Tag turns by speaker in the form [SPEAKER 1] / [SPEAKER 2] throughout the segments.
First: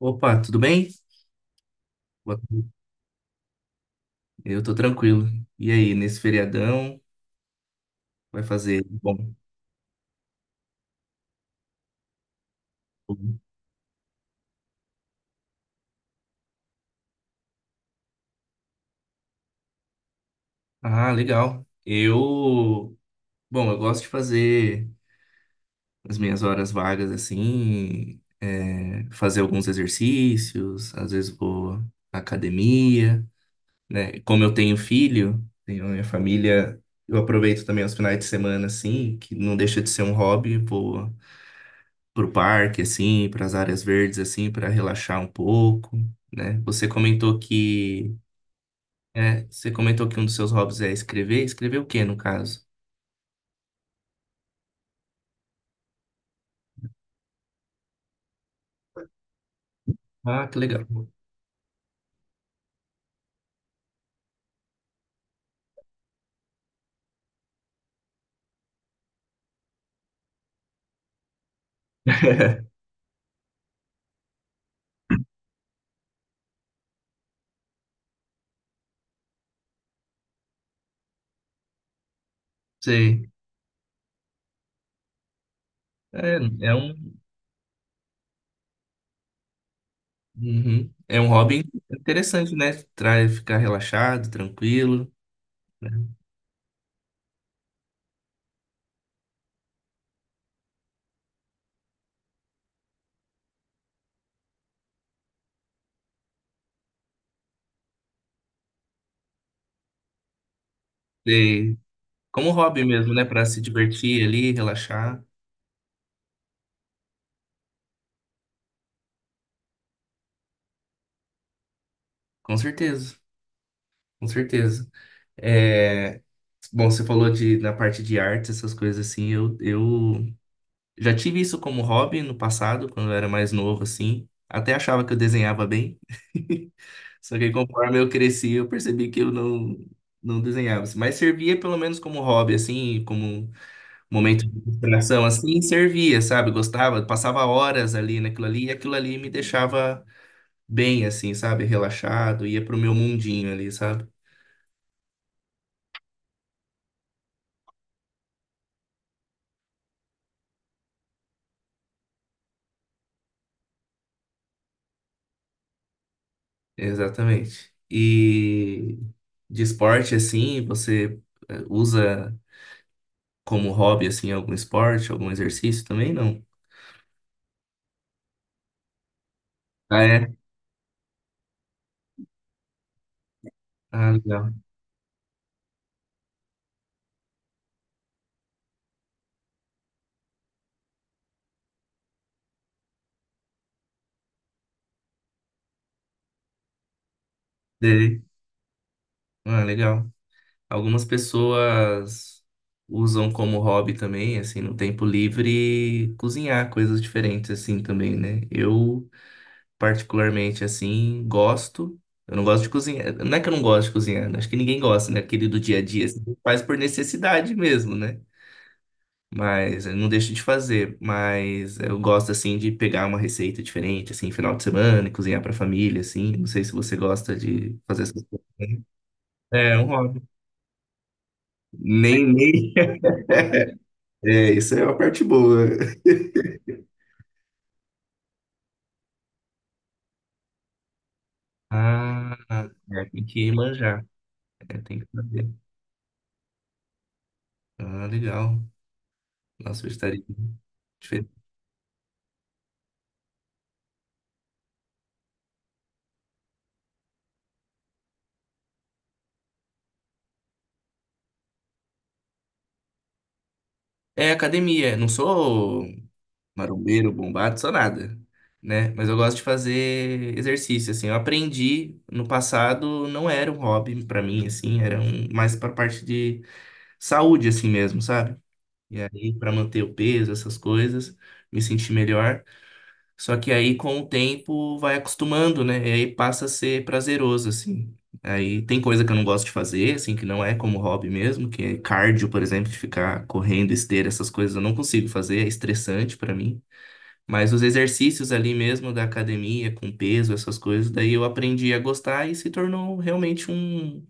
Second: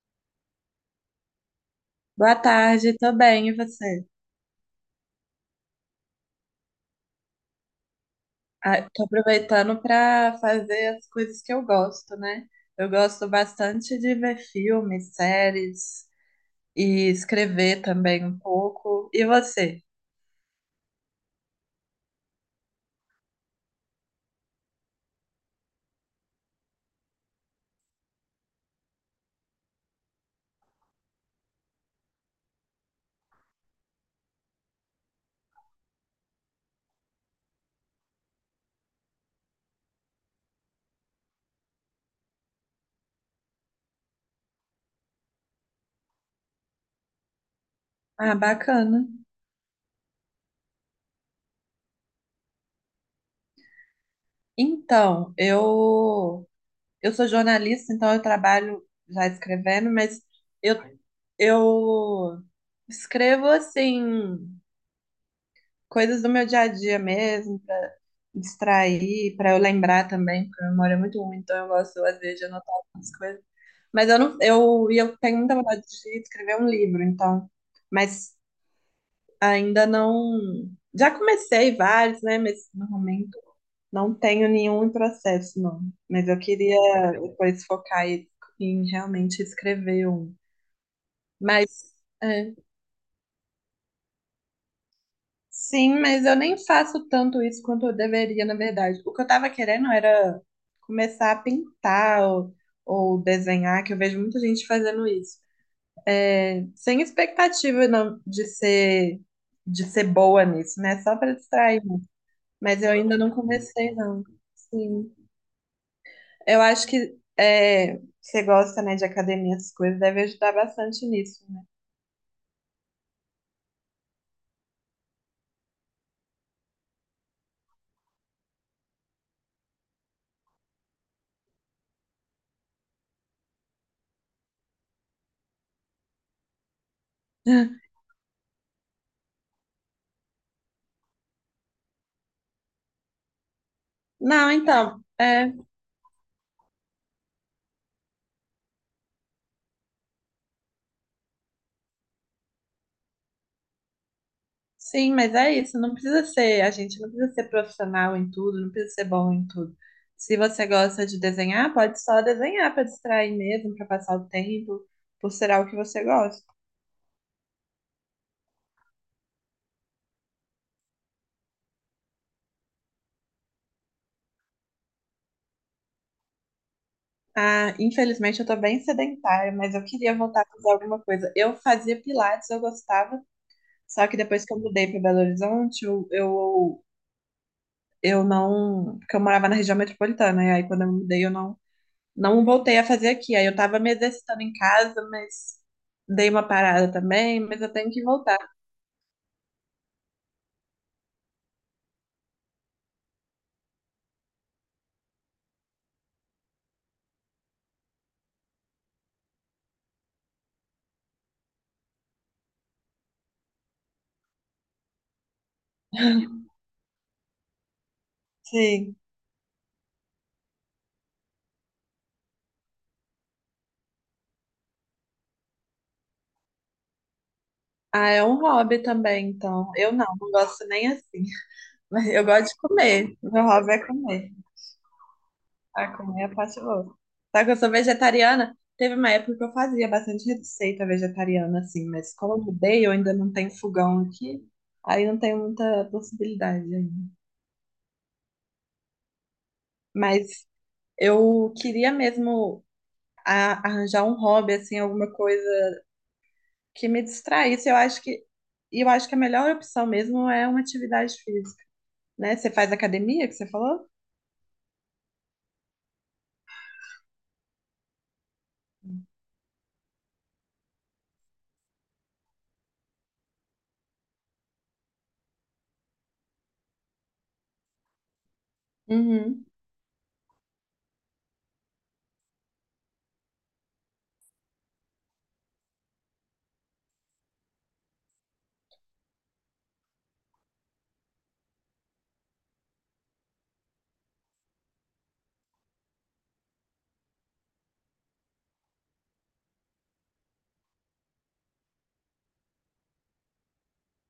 [SPEAKER 1] Opa, tudo bem?
[SPEAKER 2] Boa
[SPEAKER 1] Boa tarde.
[SPEAKER 2] tarde, tô bem, e você?
[SPEAKER 1] Eu tô tranquilo. E aí, nesse feriadão, vai fazer?
[SPEAKER 2] Ah, tô
[SPEAKER 1] Bom.
[SPEAKER 2] aproveitando para fazer as coisas que eu gosto, né? Eu gosto bastante de ver filmes, séries e escrever também um pouco. E você?
[SPEAKER 1] Ah, legal. Bom, eu gosto de fazer as minhas horas vagas assim, fazer alguns exercícios, às vezes vou à academia, né? Como eu tenho filho, tenho a minha família, eu aproveito também os finais de semana assim, que não deixa de ser um hobby, vou pro parque, assim, para as áreas verdes, assim, para relaxar um pouco, né?
[SPEAKER 2] Ah, bacana.
[SPEAKER 1] Você comentou que um dos seus hobbies é escrever. Escrever o quê, no caso?
[SPEAKER 2] Então, eu sou jornalista, então eu trabalho já escrevendo, mas
[SPEAKER 1] Ah, que
[SPEAKER 2] eu
[SPEAKER 1] legal.
[SPEAKER 2] eu escrevo assim coisas do meu dia a dia mesmo, pra distrair, pra eu lembrar também, porque a memória é muito ruim, então eu gosto às vezes de anotar algumas coisas. Mas eu não, eu, e eu tenho muita vontade de escrever um livro, então, mas ainda não, já comecei vários, né, mas no
[SPEAKER 1] Sei.
[SPEAKER 2] momento não tenho nenhum em processo, não. Mas
[SPEAKER 1] É,
[SPEAKER 2] eu
[SPEAKER 1] é um,
[SPEAKER 2] queria depois focar em realmente escrever um.
[SPEAKER 1] uhum. É um hobby
[SPEAKER 2] Mas
[SPEAKER 1] interessante,
[SPEAKER 2] é.
[SPEAKER 1] né? Traz ficar relaxado, tranquilo,
[SPEAKER 2] Sim,
[SPEAKER 1] né?
[SPEAKER 2] mas eu nem faço tanto isso quanto eu deveria, na verdade. O que eu tava querendo era começar a pintar ou desenhar, que eu vejo muita gente fazendo isso. É, sem expectativa não, de ser boa nisso, né? Só para
[SPEAKER 1] Sei.
[SPEAKER 2] distrair.
[SPEAKER 1] Como um
[SPEAKER 2] Mas
[SPEAKER 1] hobby
[SPEAKER 2] eu
[SPEAKER 1] mesmo,
[SPEAKER 2] ainda
[SPEAKER 1] né?
[SPEAKER 2] não
[SPEAKER 1] Para se
[SPEAKER 2] comecei,
[SPEAKER 1] divertir
[SPEAKER 2] não.
[SPEAKER 1] ali,
[SPEAKER 2] Sim.
[SPEAKER 1] relaxar.
[SPEAKER 2] Eu acho que é, você gosta, né, de academia, essas coisas, deve ajudar bastante nisso, né?
[SPEAKER 1] Com certeza, com certeza. É, Bom, você falou na parte de artes, essas coisas assim, eu já tive isso como hobby no passado, quando eu era mais novo, assim. Até achava que eu desenhava bem. Só que conforme eu cresci, eu percebi que eu não desenhava, assim. Mas servia pelo menos como hobby, assim, como momento
[SPEAKER 2] Não,
[SPEAKER 1] de
[SPEAKER 2] então,
[SPEAKER 1] distração,
[SPEAKER 2] é.
[SPEAKER 1] assim, servia, sabe? Gostava, passava horas ali naquilo ali, e aquilo ali me deixava bem, assim, sabe? Relaxado, ia pro meu mundinho ali, sabe?
[SPEAKER 2] Sim, mas é isso, não precisa ser, a gente não precisa ser profissional em tudo, não precisa ser bom em tudo. Se você gosta de desenhar, pode só desenhar para distrair mesmo, para passar o tempo, por ser algo que você gosta.
[SPEAKER 1] Exatamente. E de esporte, assim, você usa como hobby, assim, algum esporte, algum exercício também? Não.
[SPEAKER 2] Ah, infelizmente eu tô bem sedentária, mas eu
[SPEAKER 1] Ah,
[SPEAKER 2] queria
[SPEAKER 1] é?
[SPEAKER 2] voltar a fazer alguma coisa. Eu fazia pilates, eu gostava, só
[SPEAKER 1] Ah,
[SPEAKER 2] que depois
[SPEAKER 1] legal.
[SPEAKER 2] que eu mudei para Belo Horizonte, eu não, porque eu morava na região metropolitana, e aí quando eu mudei eu não não voltei a fazer aqui. Aí eu tava me exercitando em casa, mas dei uma parada também, mas eu tenho que
[SPEAKER 1] Dei.
[SPEAKER 2] voltar.
[SPEAKER 1] Ah, legal. Algumas pessoas usam como hobby também, assim, no tempo livre, cozinhar coisas diferentes, assim, também, né? Eu, particularmente, assim, gosto. Eu não gosto de cozinhar. Não é que eu não gosto de cozinhar, né? Acho que ninguém gosta, né? Aquele do dia a dia, assim, faz por necessidade mesmo, né?
[SPEAKER 2] Sim.
[SPEAKER 1] Mas eu não deixo de fazer, mas eu gosto assim de pegar uma receita diferente, assim, final de semana, e cozinhar pra família, assim. Não sei se você gosta de fazer
[SPEAKER 2] Ah,
[SPEAKER 1] essas
[SPEAKER 2] é um
[SPEAKER 1] coisas, né?
[SPEAKER 2] hobby também, então.
[SPEAKER 1] É, um
[SPEAKER 2] Eu não,
[SPEAKER 1] hobby.
[SPEAKER 2] não gosto nem assim. Mas eu
[SPEAKER 1] Nem,
[SPEAKER 2] gosto de
[SPEAKER 1] nem.
[SPEAKER 2] comer. Meu hobby é comer.
[SPEAKER 1] É, isso é a parte boa.
[SPEAKER 2] Ah, comer é a parte boa. Só que eu sou vegetariana. Teve uma época que eu fazia bastante receita vegetariana, assim, mas como
[SPEAKER 1] Ah,
[SPEAKER 2] eu mudei, eu
[SPEAKER 1] é,
[SPEAKER 2] ainda
[SPEAKER 1] tem
[SPEAKER 2] não tenho
[SPEAKER 1] que
[SPEAKER 2] fogão
[SPEAKER 1] manjar.
[SPEAKER 2] aqui,
[SPEAKER 1] É, tem
[SPEAKER 2] aí
[SPEAKER 1] que
[SPEAKER 2] não tenho
[SPEAKER 1] saber.
[SPEAKER 2] muita possibilidade ainda.
[SPEAKER 1] Ah, legal. Nossa, vegetariano.
[SPEAKER 2] Mas
[SPEAKER 1] Difer-
[SPEAKER 2] eu queria mesmo arranjar um hobby, assim, alguma coisa que me distraísse. Eu acho que e eu acho que a melhor opção mesmo é uma atividade física, né? Você faz academia, que você falou?
[SPEAKER 1] É academia. Não sou. Marombeiro, bombado, sou nada, né? Mas eu gosto de fazer exercício, assim. Eu aprendi no passado, não era um hobby pra mim, assim, mais pra parte de saúde, assim mesmo, sabe? E aí,
[SPEAKER 2] Uhum.
[SPEAKER 1] pra manter o peso, essas coisas, me sentir melhor. Só que aí, com o tempo, vai acostumando, né? E aí passa a ser prazeroso, assim. Aí tem coisa que eu não gosto de fazer, assim, que não é como hobby mesmo, que é cardio, por exemplo, de ficar correndo, esteira, essas coisas eu não consigo fazer, é estressante pra mim. Mas os exercícios ali mesmo da academia, com peso, essas coisas, daí eu aprendi a gostar e se tornou realmente um,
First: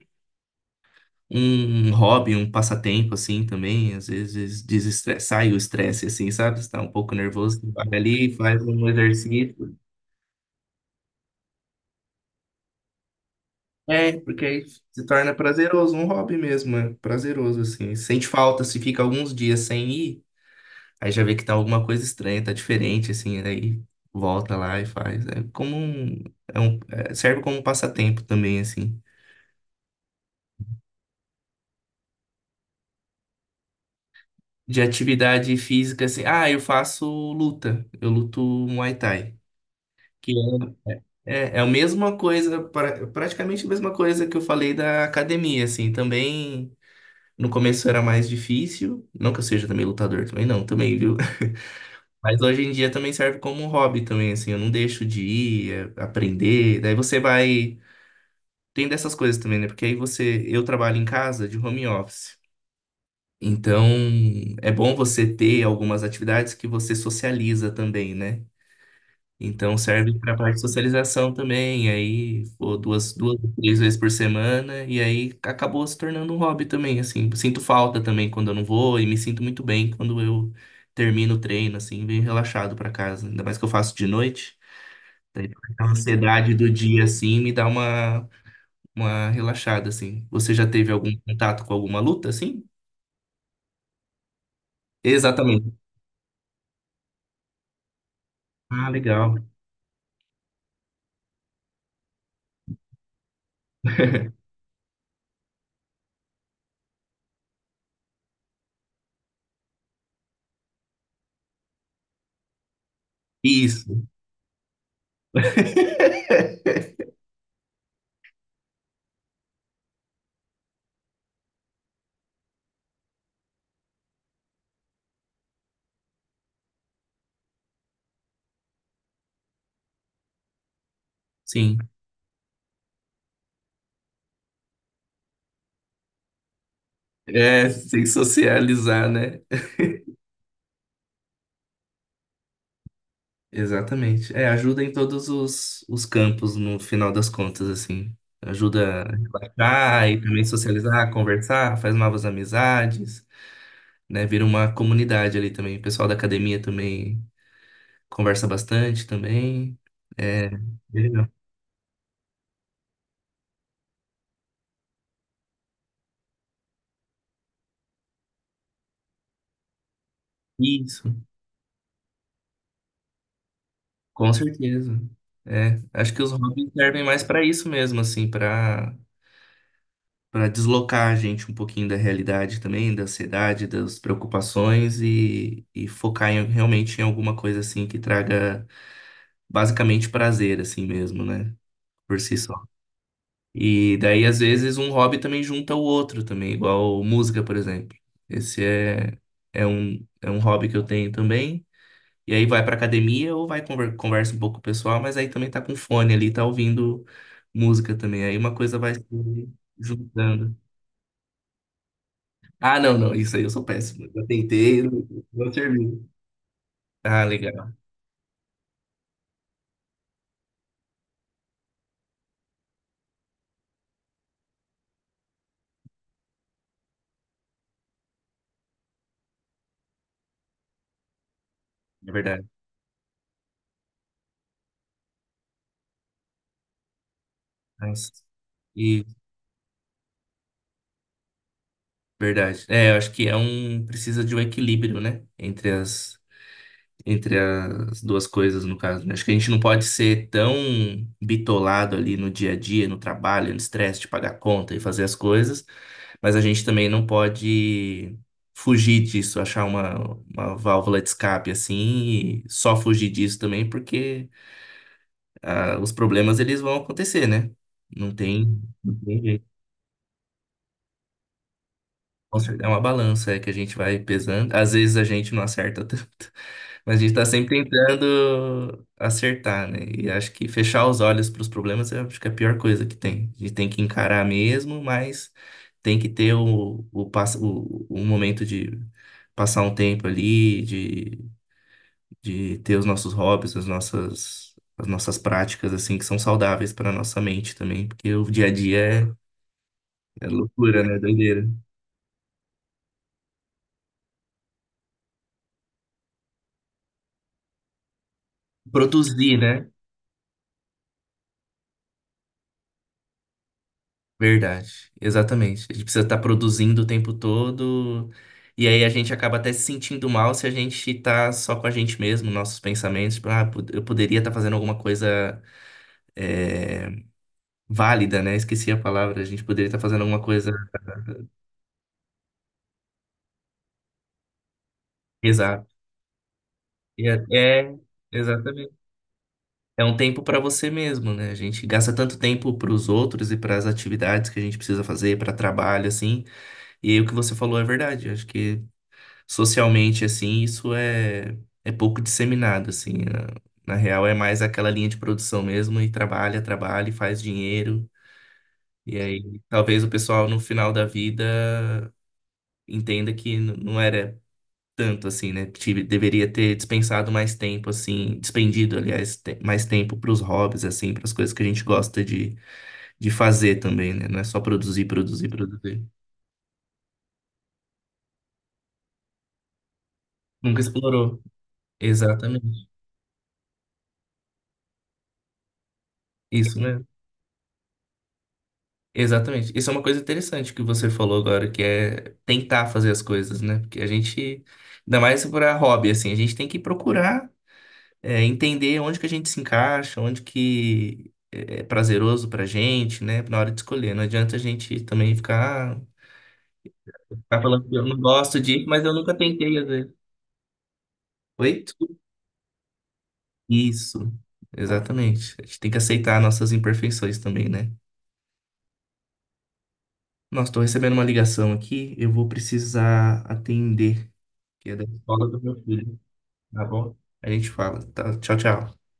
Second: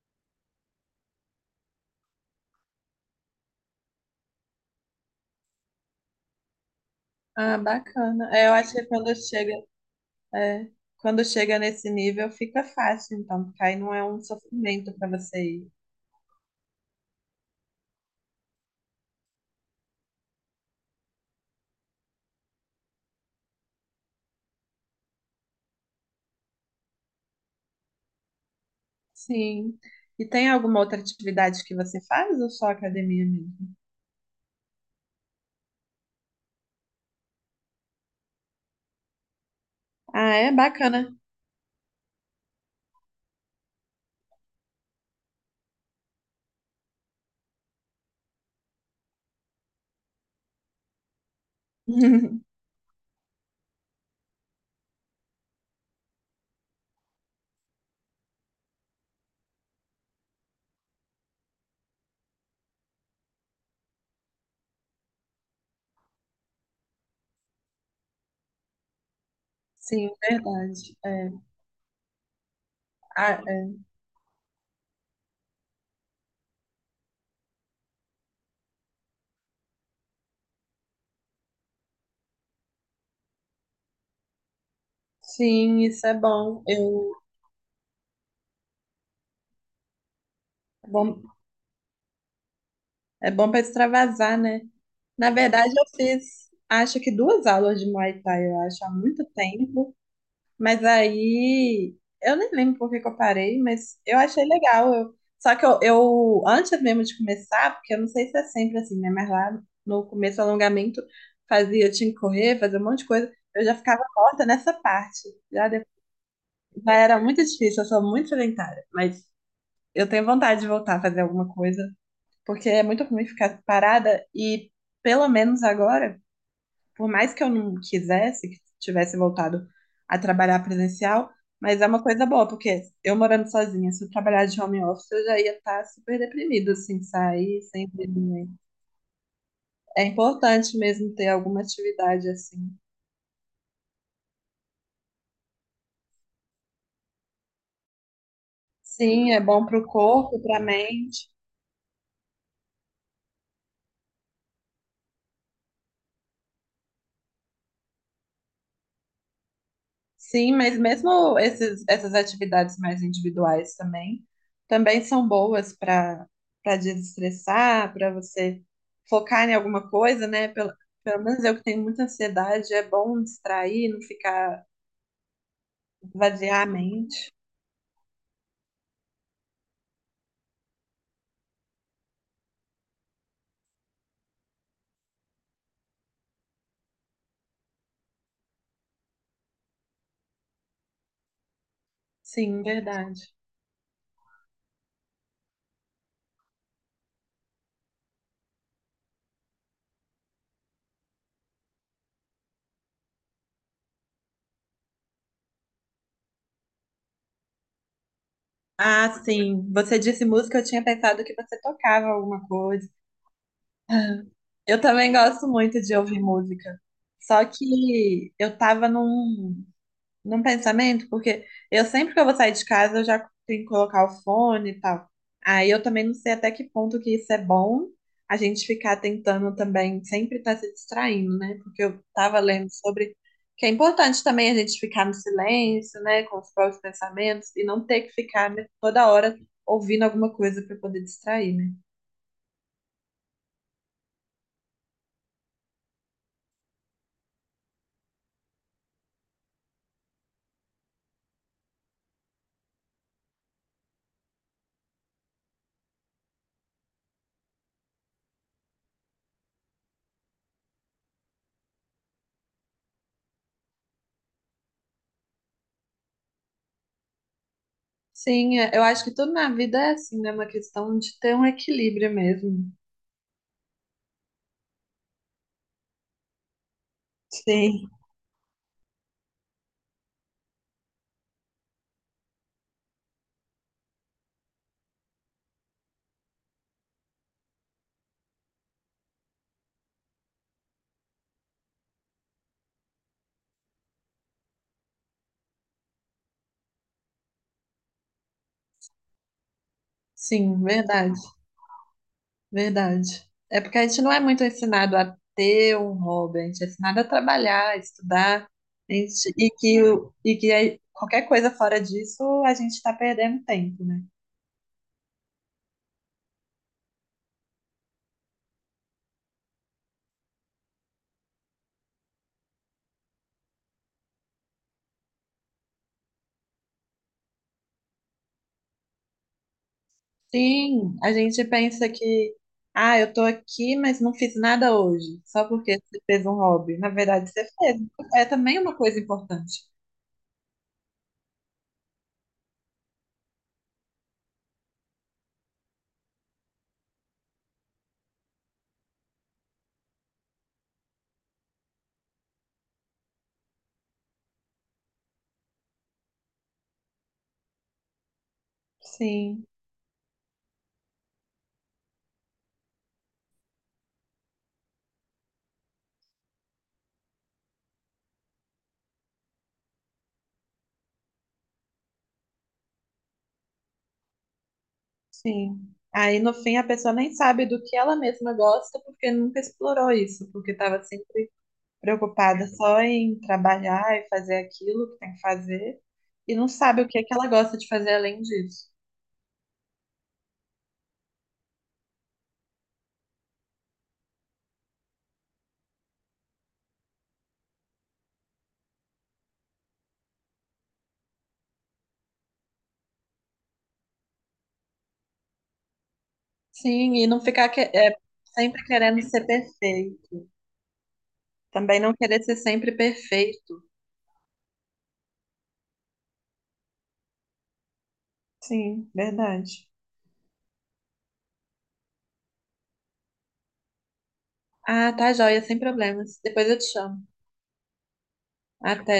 [SPEAKER 1] um hobby, um passatempo, assim, também. Às vezes desestressa, sai o estresse, assim, sabe? Você tá um pouco
[SPEAKER 2] Ah,
[SPEAKER 1] nervoso, você vai
[SPEAKER 2] bacana.
[SPEAKER 1] ali,
[SPEAKER 2] É, eu
[SPEAKER 1] faz
[SPEAKER 2] acho que
[SPEAKER 1] um exercício.
[SPEAKER 2] é, quando chega nesse nível fica fácil, então, porque aí não é um
[SPEAKER 1] É, porque aí
[SPEAKER 2] sofrimento
[SPEAKER 1] se
[SPEAKER 2] para
[SPEAKER 1] torna
[SPEAKER 2] você ir.
[SPEAKER 1] prazeroso, um hobby mesmo, é prazeroso, assim. Sente falta, se fica alguns dias sem ir. Aí já vê que tá alguma coisa estranha, tá diferente, assim, aí volta lá e faz. É como um- é- Serve como um passatempo também, assim.
[SPEAKER 2] Sim. E tem alguma outra atividade que você faz ou só academia mesmo?
[SPEAKER 1] De atividade física, assim, ah, eu faço luta, eu luto Muay Thai. Que
[SPEAKER 2] Ah, é bacana.
[SPEAKER 1] é, é é a mesma coisa, praticamente a mesma coisa que eu falei da academia, assim, também no começo era mais difícil, não que eu seja também lutador, também não, também, viu? Mas hoje em dia também serve como um hobby também, assim, eu não deixo de ir, aprender, daí você vai tem dessas coisas também, né? Porque aí eu trabalho em casa de home office. Então, é bom você ter algumas atividades que você socializa também, né? Então,
[SPEAKER 2] Sim,
[SPEAKER 1] serve para parte de
[SPEAKER 2] verdade. É.
[SPEAKER 1] socialização também. Aí, pô, duas, duas,
[SPEAKER 2] Ah, é.
[SPEAKER 1] três vezes por semana. E aí, acabou se tornando um hobby também, assim. Sinto falta também quando eu não vou. E me sinto muito bem quando eu termino o treino, assim, venho relaxado para casa. Ainda mais que eu faço de noite. Daí,
[SPEAKER 2] Sim,
[SPEAKER 1] a
[SPEAKER 2] isso é
[SPEAKER 1] ansiedade
[SPEAKER 2] bom.
[SPEAKER 1] do dia,
[SPEAKER 2] Eu,
[SPEAKER 1] assim, me dá uma relaxada, assim. Você já
[SPEAKER 2] é
[SPEAKER 1] teve algum
[SPEAKER 2] bom,
[SPEAKER 1] contato com alguma luta, assim?
[SPEAKER 2] é bom para extravasar, né? Na verdade,
[SPEAKER 1] Exatamente.
[SPEAKER 2] eu fiz, acho que duas aulas de Muay Thai, eu acho,
[SPEAKER 1] Ah,
[SPEAKER 2] há muito
[SPEAKER 1] legal.
[SPEAKER 2] tempo. Mas aí, eu nem lembro por que que eu parei, mas eu achei legal. Eu, só que eu, Antes mesmo de começar, porque eu não sei se é sempre assim, né? Mas lá no começo, do alongamento, fazia, eu tinha que correr, fazer um monte de coisa. Eu já
[SPEAKER 1] Isso.
[SPEAKER 2] ficava morta nessa parte. Já era muito difícil, eu sou muito sedentária. Mas eu tenho vontade de voltar a fazer alguma coisa, porque é muito ruim ficar parada e, pelo menos agora, por mais que eu não quisesse, que tivesse voltado a trabalhar presencial,
[SPEAKER 1] Sim.
[SPEAKER 2] mas é uma coisa boa, porque eu morando sozinha, se eu trabalhar de home office, eu já ia estar super deprimido, assim, sair
[SPEAKER 1] É,
[SPEAKER 2] sem
[SPEAKER 1] sem
[SPEAKER 2] ver ninguém.
[SPEAKER 1] socializar, né?
[SPEAKER 2] É importante mesmo ter alguma atividade assim.
[SPEAKER 1] Exatamente. É, ajuda em todos os campos, no final das contas, assim. Ajuda a
[SPEAKER 2] Sim, é bom para o
[SPEAKER 1] relaxar e
[SPEAKER 2] corpo,
[SPEAKER 1] também
[SPEAKER 2] para a
[SPEAKER 1] socializar,
[SPEAKER 2] mente.
[SPEAKER 1] conversar, faz novas amizades, né? Vira uma comunidade ali também. O pessoal da academia também conversa bastante também. É
[SPEAKER 2] Sim, mas
[SPEAKER 1] legal.
[SPEAKER 2] mesmo essas atividades mais individuais também, também são boas para desestressar, para você focar em alguma coisa, né?
[SPEAKER 1] Isso.
[SPEAKER 2] Pelo menos eu que tenho muita ansiedade, é bom distrair, não
[SPEAKER 1] Com
[SPEAKER 2] ficar
[SPEAKER 1] certeza. É, acho que os
[SPEAKER 2] vaziar a
[SPEAKER 1] hobbies servem mais
[SPEAKER 2] mente.
[SPEAKER 1] para isso mesmo, assim, para deslocar a gente um pouquinho da realidade também, da ansiedade, das preocupações e focar realmente em alguma coisa assim que traga basicamente prazer assim mesmo, né? Por si só.
[SPEAKER 2] Sim, verdade.
[SPEAKER 1] E daí às vezes um hobby também junta o outro também, igual música, por exemplo. Esse é é um é um hobby que eu tenho também. E aí vai pra academia ou vai conversa um pouco com o pessoal, mas aí também tá com fone ali, tá ouvindo música também. Aí uma coisa vai se
[SPEAKER 2] Ah, sim. Você disse
[SPEAKER 1] juntando.
[SPEAKER 2] música, eu tinha pensado que você tocava alguma
[SPEAKER 1] Ah,
[SPEAKER 2] coisa.
[SPEAKER 1] não, não, isso aí eu sou péssimo. Eu
[SPEAKER 2] Eu
[SPEAKER 1] tentei, não
[SPEAKER 2] também gosto
[SPEAKER 1] não
[SPEAKER 2] muito de
[SPEAKER 1] serviu.
[SPEAKER 2] ouvir música.
[SPEAKER 1] Ah,
[SPEAKER 2] Só
[SPEAKER 1] legal,
[SPEAKER 2] que eu tava num pensamento, porque eu sempre que eu vou sair de casa, eu já tenho que colocar o fone e tal. Aí eu também não sei até que ponto que isso é bom, a gente ficar tentando também sempre estar se distraindo, né? Porque eu
[SPEAKER 1] é
[SPEAKER 2] estava
[SPEAKER 1] verdade.
[SPEAKER 2] lendo sobre que é importante também a gente ficar no silêncio, né, com os próprios pensamentos e não ter
[SPEAKER 1] Nossa.
[SPEAKER 2] que ficar, né,
[SPEAKER 1] E
[SPEAKER 2] toda hora ouvindo alguma coisa para poder distrair, né?
[SPEAKER 1] verdade. É, eu acho que precisa de um equilíbrio, né, entre as duas coisas, no caso, né? Acho que a gente não pode ser tão bitolado ali no dia a dia, no trabalho, no estresse de pagar conta e fazer as coisas, mas a gente também não pode fugir disso, achar uma válvula de escape assim e só fugir disso também, porque ah, os problemas eles vão acontecer, né? Não
[SPEAKER 2] Sim,
[SPEAKER 1] tem,
[SPEAKER 2] eu
[SPEAKER 1] não
[SPEAKER 2] acho que
[SPEAKER 1] tem
[SPEAKER 2] tudo
[SPEAKER 1] jeito.
[SPEAKER 2] na vida é assim, né? Uma questão de ter um equilíbrio
[SPEAKER 1] Com certeza. É
[SPEAKER 2] mesmo.
[SPEAKER 1] uma balança é que a gente vai pesando. Às vezes a gente não acerta tanto, mas a gente está sempre
[SPEAKER 2] Sim.
[SPEAKER 1] tentando acertar, né? E acho que fechar os olhos para os problemas eu acho que é a pior coisa que tem. A gente tem que encarar mesmo, mas tem que ter o momento de passar um tempo ali, de ter os nossos hobbies, as nossas práticas, assim, que são saudáveis para a nossa mente também, porque o dia a dia é
[SPEAKER 2] Sim,
[SPEAKER 1] loucura, né?
[SPEAKER 2] verdade.
[SPEAKER 1] Doideira.
[SPEAKER 2] Verdade. É porque a gente não é muito ensinado a ter um hobby, a gente é ensinado a trabalhar, a estudar, a gente,
[SPEAKER 1] Produzir,
[SPEAKER 2] e
[SPEAKER 1] né?
[SPEAKER 2] que, o- e que aí qualquer coisa fora disso a gente está perdendo tempo, né?
[SPEAKER 1] Verdade, exatamente. A gente precisa estar produzindo o tempo todo, e aí a gente acaba até se sentindo mal se a gente tá só com a gente mesmo, nossos pensamentos, tipo, ah, eu poderia estar fazendo alguma coisa é, válida, né? Esqueci a palavra, a gente poderia estar fazendo alguma coisa.
[SPEAKER 2] Sim, a gente pensa que, ah, eu tô aqui, mas não fiz nada hoje, só porque
[SPEAKER 1] Exato.
[SPEAKER 2] você fez um hobby. Na
[SPEAKER 1] E É,
[SPEAKER 2] verdade, você
[SPEAKER 1] é,
[SPEAKER 2] fez. É também
[SPEAKER 1] Exatamente.
[SPEAKER 2] uma coisa importante.
[SPEAKER 1] É um tempo para você mesmo, né? A gente gasta tanto tempo para os outros e para as atividades que a gente precisa fazer, para trabalho, assim. E aí o que você falou é verdade. Acho que socialmente assim, isso é é pouco disseminado assim. Na real é mais aquela linha de produção mesmo e trabalha, trabalha e faz dinheiro. E aí
[SPEAKER 2] Sim,
[SPEAKER 1] talvez o pessoal no final da vida entenda que não era tanto assim, né? Deveria ter dispensado mais tempo assim, despendido, aliás, mais tempo para os hobbies assim, para as coisas que a gente gosta de fazer também, né? Não é só produzir, produzir,
[SPEAKER 2] sim.
[SPEAKER 1] produzir.
[SPEAKER 2] Aí no fim a pessoa nem sabe do que ela mesma gosta porque nunca explorou isso, porque
[SPEAKER 1] Nunca
[SPEAKER 2] estava
[SPEAKER 1] explorou.
[SPEAKER 2] preocupada
[SPEAKER 1] Exatamente.
[SPEAKER 2] só em trabalhar e fazer aquilo que tem que fazer, e não
[SPEAKER 1] Isso.
[SPEAKER 2] sabe o que é que ela gosta de fazer além disso.
[SPEAKER 1] Exatamente. Isso é uma coisa interessante que você falou agora, que é tentar fazer as coisas, né? Porque a gente, ainda mais para hobby, assim, a gente tem que procurar, entender onde que a gente se encaixa, onde que é prazeroso pra gente, né? Na hora de escolher. Não adianta a gente também ficar,
[SPEAKER 2] Sim, e não
[SPEAKER 1] ficar
[SPEAKER 2] ficar que-
[SPEAKER 1] falando que eu não
[SPEAKER 2] é,
[SPEAKER 1] gosto
[SPEAKER 2] Sempre
[SPEAKER 1] de, mas eu
[SPEAKER 2] querendo
[SPEAKER 1] nunca
[SPEAKER 2] ser
[SPEAKER 1] tentei, às vezes.
[SPEAKER 2] perfeito.
[SPEAKER 1] Oi?
[SPEAKER 2] Também não
[SPEAKER 1] Desculpa.
[SPEAKER 2] querer ser sempre perfeito.
[SPEAKER 1] Isso. Exatamente. A gente tem que aceitar nossas imperfeições também, né?
[SPEAKER 2] Sim, verdade.
[SPEAKER 1] Nossa, tô recebendo uma ligação aqui, eu vou precisar atender, que é da
[SPEAKER 2] Ah, tá
[SPEAKER 1] escola do
[SPEAKER 2] joia, sem
[SPEAKER 1] meu filho,
[SPEAKER 2] problemas. Depois eu te
[SPEAKER 1] tá bom?
[SPEAKER 2] chamo.
[SPEAKER 1] A gente fala, tá? Tchau, tchau.
[SPEAKER 2] Até.